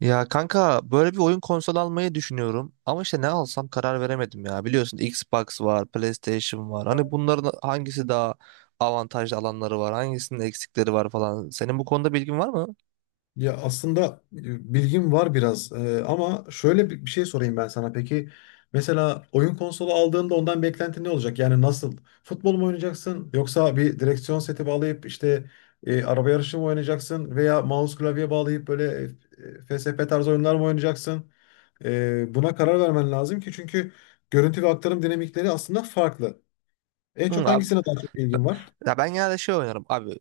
Ya kanka böyle bir oyun konsolu almayı düşünüyorum ama işte ne alsam karar veremedim ya. Biliyorsun Xbox var, PlayStation var. Hani bunların hangisi daha avantajlı alanları var, hangisinin eksikleri var falan. Senin bu konuda bilgin var mı? Ya aslında bilgim var biraz ama şöyle bir şey sorayım ben sana. Peki mesela oyun konsolu aldığında ondan beklentin ne olacak? Yani nasıl? Futbol mu oynayacaksın yoksa bir direksiyon seti bağlayıp işte araba yarışı mı oynayacaksın veya mouse klavye bağlayıp böyle FSP tarzı oyunlar mı oynayacaksın? Buna karar vermen lazım ki çünkü görüntü ve aktarım dinamikleri aslında farklı. En Hı, çok abi, hangisine daha çok ilgin var? ya ben genelde şey oynarım abi.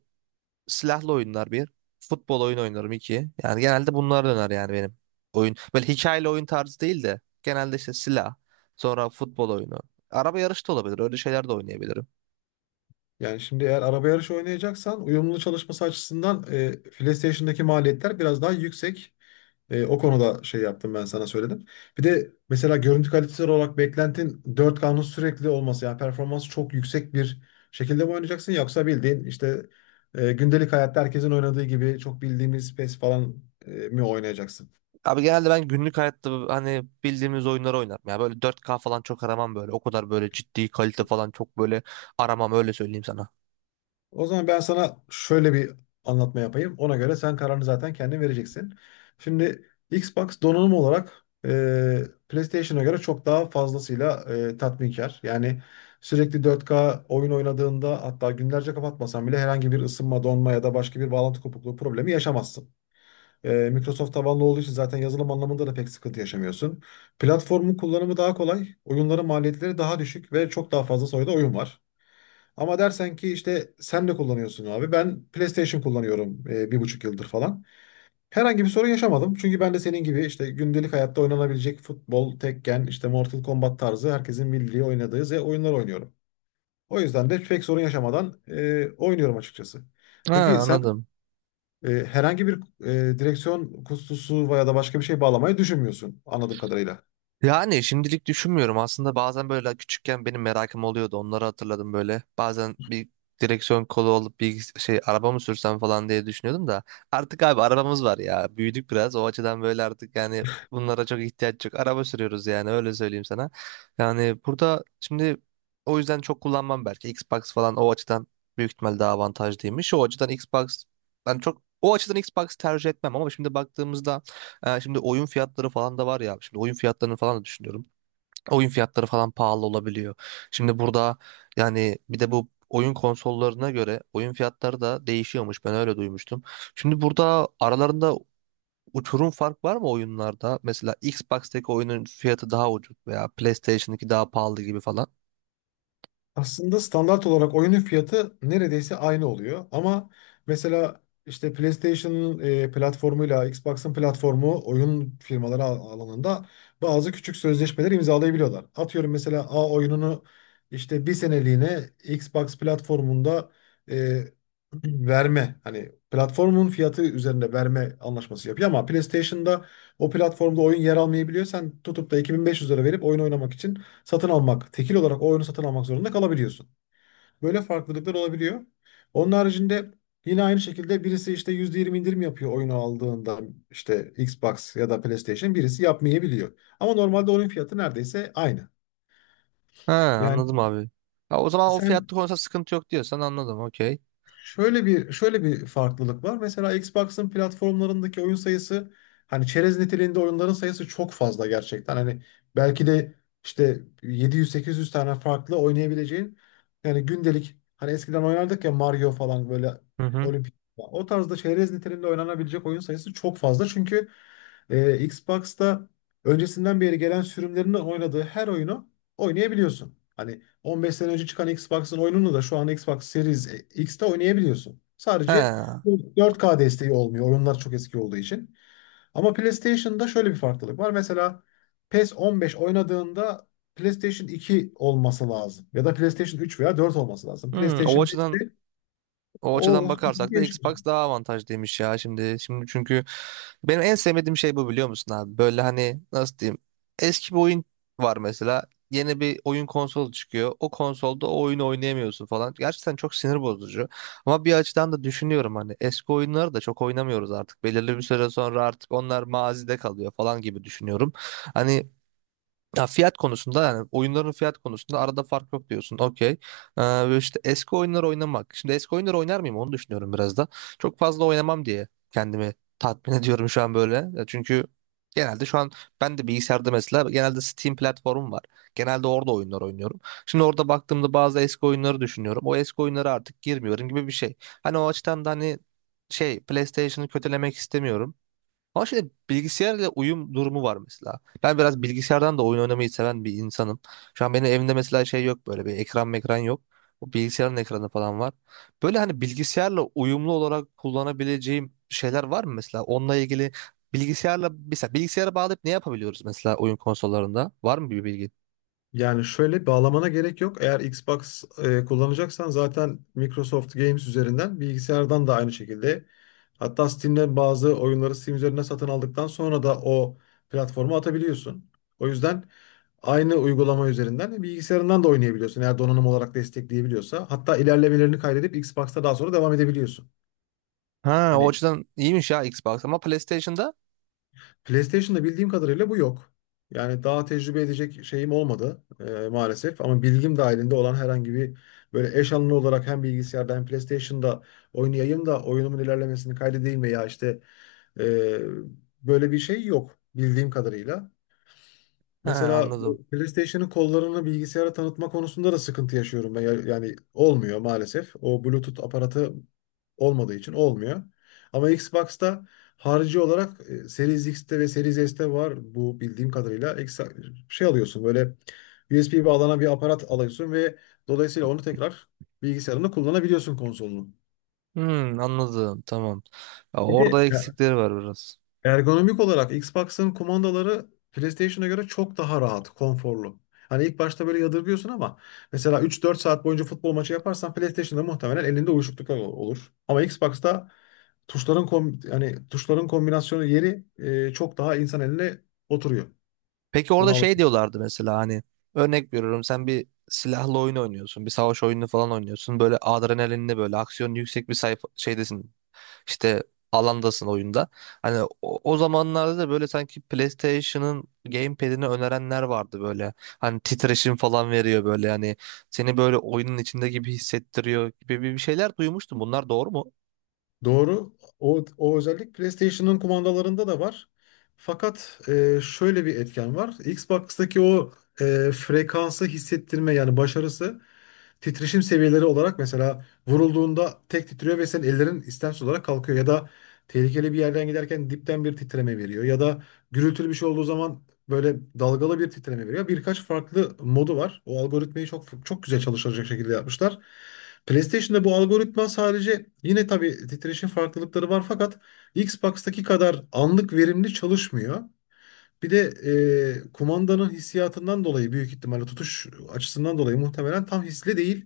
Silahlı oyunlar bir, futbol oyunu oynarım iki. Yani genelde bunlar döner yani benim oyun. Böyle hikayeli oyun tarzı değil de genelde işte silah, sonra futbol oyunu. Araba yarışı da olabilir. Öyle şeyler de oynayabilirim. Yani şimdi eğer araba yarışı oynayacaksan uyumlu çalışması açısından PlayStation'daki maliyetler biraz daha yüksek. O konuda şey yaptım ben sana söyledim. Bir de mesela görüntü kalitesi olarak beklentin 4K'nın sürekli olması yani performans çok yüksek bir şekilde mi oynayacaksın yoksa bildiğin işte gündelik hayatta herkesin oynadığı gibi çok bildiğimiz PES falan mi oynayacaksın? Abi genelde ben günlük hayatta hani bildiğimiz oyunları oynarım. Ya böyle 4K falan çok aramam böyle. O kadar böyle ciddi kalite falan çok böyle aramam öyle söyleyeyim sana. O zaman ben sana şöyle bir anlatma yapayım. Ona göre sen kararını zaten kendin vereceksin. Şimdi Xbox donanım olarak PlayStation'a göre çok daha fazlasıyla tatminkar. Yani sürekli 4K oyun oynadığında hatta günlerce kapatmasan bile herhangi bir ısınma, donma ya da başka bir bağlantı kopukluğu problemi yaşamazsın. Microsoft tabanlı olduğu için zaten yazılım anlamında da pek sıkıntı yaşamıyorsun. Platformun kullanımı daha kolay, oyunların maliyetleri daha düşük ve çok daha fazla sayıda oyun var. Ama dersen ki işte sen ne kullanıyorsun abi? Ben PlayStation kullanıyorum bir buçuk yıldır falan. Herhangi bir sorun yaşamadım. Çünkü ben de senin gibi işte gündelik hayatta oynanabilecek futbol, Tekken, işte Mortal Kombat tarzı herkesin bildiği oynadığı oyunlar oynuyorum. O yüzden de pek sorun yaşamadan oynuyorum açıkçası. Ha, Peki sen anladım. Herhangi bir direksiyon kutusu veya da başka bir şey bağlamayı düşünmüyorsun anladığım kadarıyla. Yani şimdilik düşünmüyorum. Aslında bazen böyle küçükken benim merakım oluyordu. Onları hatırladım böyle. Bazen bir direksiyon kolu olup bir şey araba mı sürsem falan diye düşünüyordum da. Artık abi arabamız var ya. Büyüdük biraz. O açıdan böyle artık yani bunlara çok ihtiyaç yok. Araba sürüyoruz yani öyle söyleyeyim sana. Yani burada şimdi o yüzden çok kullanmam belki. Xbox falan o açıdan büyük ihtimal daha avantajlıymış. O açıdan Xbox ben çok o açıdan Xbox tercih etmem ama şimdi baktığımızda şimdi oyun fiyatları falan da var ya. Şimdi oyun fiyatlarını falan da düşünüyorum. Oyun fiyatları falan pahalı olabiliyor. Şimdi burada yani bir de bu oyun konsollarına göre oyun fiyatları da değişiyormuş. Ben öyle duymuştum. Şimdi burada aralarında uçurum fark var mı oyunlarda? Mesela Xbox'taki oyunun fiyatı daha ucuz veya PlayStation'daki daha pahalı gibi falan. Aslında standart olarak oyunun fiyatı neredeyse aynı oluyor. Ama mesela işte PlayStation'ın platformuyla Xbox'ın platformu oyun firmaları alanında bazı küçük sözleşmeler imzalayabiliyorlar. Atıyorum mesela A oyununu işte bir seneliğine Xbox platformunda e, verme hani platformun fiyatı üzerinde verme anlaşması yapıyor ama PlayStation'da o platformda oyun yer almayabiliyor. Sen tutup da 2500 lira verip oyun oynamak için satın almak, tekil olarak o oyunu satın almak zorunda kalabiliyorsun. Böyle farklılıklar olabiliyor. Onun haricinde yine aynı şekilde birisi işte %20 indirim yapıyor oyunu aldığında işte Xbox ya da PlayStation birisi yapmayabiliyor. Ama normalde oyun fiyatı neredeyse aynı. Ha, Yani anladım abi. Ha, o zaman o sen fiyatta konusunda sıkıntı yok diyorsan anladım. Okey. şöyle bir farklılık var. Mesela Xbox'ın platformlarındaki oyun sayısı hani çerez niteliğinde oyunların sayısı çok fazla gerçekten. Hani belki de işte 700-800 tane farklı oynayabileceğin yani gündelik hani eskiden oynardık ya Mario falan böyle Hı hı. olimpik o tarzda çerez niteliğinde oynanabilecek oyun sayısı çok fazla. Çünkü Xbox'ta öncesinden beri gelen sürümlerinin oynadığı her oyunu oynayabiliyorsun. Hani 15 sene önce çıkan Xbox'ın oyununu da şu an Xbox Series X'te oynayabiliyorsun. He. Sadece 4K desteği olmuyor. Oyunlar çok eski olduğu için. Ama PlayStation'da şöyle bir farklılık var. Mesela PES 15 oynadığında PlayStation 2 olması lazım. Ya da PlayStation 3 veya 4 olması lazım. Hmm, o PlayStation açıdan 5'te O açıdan o. bakarsak da Xbox daha avantajlıymış ya şimdi. Şimdi çünkü benim en sevmediğim şey bu biliyor musun abi? Böyle hani nasıl diyeyim? Eski bir oyun var mesela. Yeni bir oyun konsolu çıkıyor. O konsolda o oyunu oynayamıyorsun falan. Gerçekten çok sinir bozucu. Ama bir açıdan da düşünüyorum hani eski oyunları da çok oynamıyoruz artık. Belirli bir süre sonra artık onlar mazide kalıyor falan gibi düşünüyorum. Hani ya fiyat konusunda yani oyunların fiyat konusunda arada fark yok diyorsun. Okey. Ve işte eski oyunları oynamak. Şimdi eski oyunları oynar mıyım onu düşünüyorum biraz da. Çok fazla oynamam diye kendimi tatmin ediyorum şu an böyle. Ya, çünkü genelde şu an ben de bilgisayarda mesela genelde Steam platformum var. Genelde orada oyunlar oynuyorum. Şimdi orada baktığımda bazı eski oyunları düşünüyorum. O eski oyunlara artık girmiyorum gibi bir şey. Hani o açıdan da hani şey PlayStation'ı kötülemek istemiyorum. Ama şimdi bilgisayarla uyum durumu var mesela. Ben biraz bilgisayardan da oyun oynamayı seven bir insanım. Şu an benim evimde mesela şey yok böyle bir ekran mekran yok. O bilgisayarın ekranı falan var. Böyle hani bilgisayarla uyumlu olarak kullanabileceğim şeyler var mı mesela? Onunla ilgili bilgisayarla mesela bilgisayara bağlayıp ne yapabiliyoruz mesela oyun konsollarında? Var mı bir bilgi? Yani şöyle bağlamana gerek yok. Eğer Xbox kullanacaksan zaten Microsoft Games üzerinden bilgisayardan da aynı şekilde. Hatta Steam'den bazı oyunları Steam üzerinden satın aldıktan sonra da o platforma atabiliyorsun. O yüzden aynı uygulama üzerinden bilgisayarından da oynayabiliyorsun. Eğer donanım olarak destekleyebiliyorsa. Hatta ilerlemelerini kaydedip Xbox'ta daha sonra devam edebiliyorsun. Ha, o Hani açıdan iyiymiş ya Xbox ama PlayStation'da? PlayStation'da bildiğim kadarıyla bu yok. Yani daha tecrübe edecek şeyim olmadı maalesef. Ama bilgim dahilinde olan herhangi bir böyle eş anlı olarak hem bilgisayarda hem PlayStation'da oynayayım da oyunumun ilerlemesini kaydedeyim veya işte e, böyle bir şey yok bildiğim kadarıyla. Ha, Mesela anladım. bu PlayStation'ın kollarını bilgisayara tanıtma konusunda da sıkıntı yaşıyorum ben. Yani olmuyor maalesef. O Bluetooth aparatı olmadığı için olmuyor. Ama Xbox'ta harici olarak Series X'te ve Series S'te var bu bildiğim kadarıyla. Şey alıyorsun böyle USB bağlanan bir aparat alıyorsun ve dolayısıyla onu tekrar bilgisayarında kullanabiliyorsun konsolunu. Hmm, anladım tamam. Ya Bir orada de eksikleri var biraz. ergonomik olarak Xbox'ın kumandaları PlayStation'a göre çok daha rahat, konforlu. Hani ilk başta böyle yadırgıyorsun ama mesela 3-4 saat boyunca futbol maçı yaparsan PlayStation'da muhtemelen elinde uyuşukluklar olur. Ama Xbox'ta tuşların kombinasyonu yeri çok daha insan eline oturuyor. Peki orada Bunu şey diyorlardı mesela hani örnek veriyorum sen bir silahlı oyun oynuyorsun. Bir savaş oyunu falan oynuyorsun. Böyle adrenalinli böyle aksiyon yüksek bir sayfa şeydesin. İşte alandasın oyunda. Hani o zamanlarda da böyle sanki PlayStation'ın gamepad'ini önerenler vardı böyle. Hani titreşim falan veriyor böyle hani seni böyle oyunun içinde gibi hissettiriyor gibi bir şeyler duymuştum. Bunlar doğru mu? Doğru. O özellik PlayStation'ın kumandalarında da var. Fakat şöyle bir etken var. Xbox'taki o frekansı hissettirme yani başarısı titreşim seviyeleri olarak mesela vurulduğunda tek titriyor ve senin ellerin istemsiz olarak kalkıyor ya da tehlikeli bir yerden giderken dipten bir titreme veriyor ya da gürültülü bir şey olduğu zaman böyle dalgalı bir titreme veriyor. Birkaç farklı modu var. O algoritmayı çok çok güzel çalışacak şekilde yapmışlar. PlayStation'da bu algoritma sadece yine tabii titreşim farklılıkları var fakat Xbox'taki kadar anlık verimli çalışmıyor. Bir de kumandanın hissiyatından dolayı büyük ihtimalle tutuş açısından dolayı muhtemelen tam hisli değil.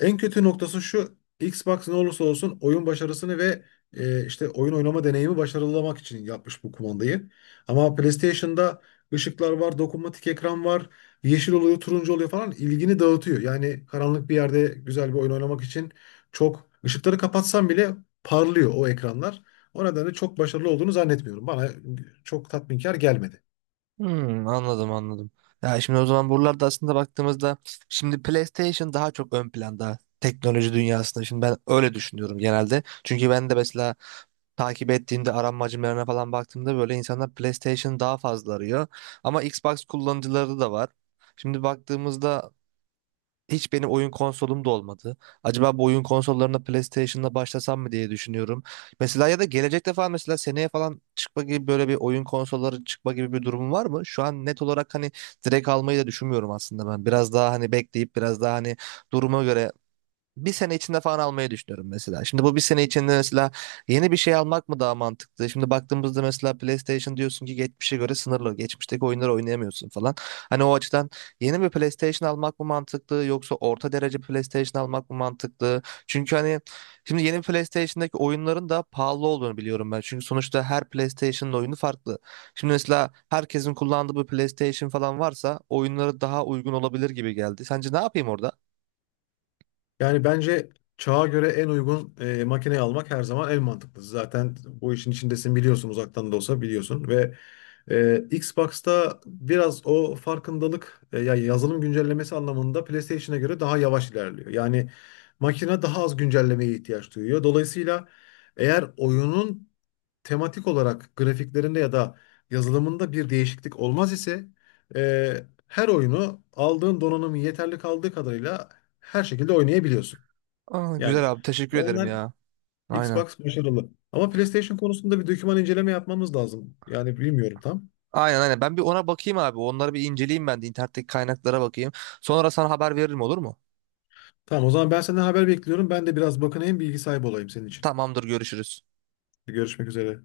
En kötü noktası şu. Xbox ne olursa olsun oyun başarısını ve işte oyun oynama deneyimi başarılamak için yapmış bu kumandayı. Ama PlayStation'da ışıklar var, dokunmatik ekran var, yeşil oluyor, turuncu oluyor falan ilgini dağıtıyor. Yani karanlık bir yerde güzel bir oyun oynamak için çok ışıkları kapatsam bile parlıyor o ekranlar. O nedenle çok başarılı olduğunu zannetmiyorum. Bana çok tatminkar gelmedi. Hmm, anladım anladım. Ya şimdi o zaman buralarda aslında baktığımızda şimdi PlayStation daha çok ön planda teknoloji dünyasında. Şimdi ben öyle düşünüyorum genelde. Çünkü ben de mesela takip ettiğimde aranmacılarına falan baktığımda böyle insanlar PlayStation daha fazla arıyor. Ama Xbox kullanıcıları da var. Şimdi baktığımızda hiç benim oyun konsolum da olmadı. Acaba bu oyun konsollarına PlayStation'la başlasam mı diye düşünüyorum. Mesela ya da gelecekte falan mesela seneye falan çıkma gibi böyle bir oyun konsolları çıkma gibi bir durum var mı? Şu an net olarak hani direkt almayı da düşünmüyorum aslında ben. Biraz daha hani bekleyip biraz daha hani duruma göre bir sene içinde falan almayı düşünüyorum mesela. Şimdi bu bir sene içinde mesela yeni bir şey almak mı daha mantıklı? Şimdi baktığımızda mesela PlayStation diyorsun ki geçmişe göre sınırlı. Geçmişteki oyunları oynayamıyorsun falan. Hani o açıdan yeni bir PlayStation almak mı mantıklı yoksa orta derece PlayStation almak mı mantıklı? Çünkü hani şimdi yeni PlayStation'daki oyunların da pahalı olduğunu biliyorum ben. Çünkü sonuçta her PlayStation'ın oyunu farklı. Şimdi mesela herkesin kullandığı bir PlayStation falan varsa oyunları daha uygun olabilir gibi geldi. Sence ne yapayım orada? Yani bence çağa göre en uygun makineyi almak her zaman en mantıklısı. Zaten bu işin içindesin biliyorsun uzaktan da olsa biliyorsun ve Xbox'ta biraz o farkındalık ya yazılım güncellemesi anlamında PlayStation'a göre daha yavaş ilerliyor. Yani makine daha az güncellemeye ihtiyaç duyuyor. Dolayısıyla eğer oyunun tematik olarak grafiklerinde ya da yazılımında bir değişiklik olmaz ise her oyunu aldığın donanımın yeterli kaldığı kadarıyla her şekilde oynayabiliyorsun. Aa, Yani güzel abi teşekkür o ederim yüzden ya. Aynen. Xbox başarılı. Ama PlayStation konusunda bir doküman inceleme yapmamız lazım. Yani bilmiyorum tam. Aynen aynen. Ben bir ona bakayım abi. Onları bir inceleyeyim ben de internetteki kaynaklara bakayım. Sonra sana haber veririm olur mu? Tamam o zaman ben senden haber bekliyorum. Ben de biraz bakınayım bilgi sahibi olayım senin için. Tamamdır, görüşürüz. Görüşmek üzere.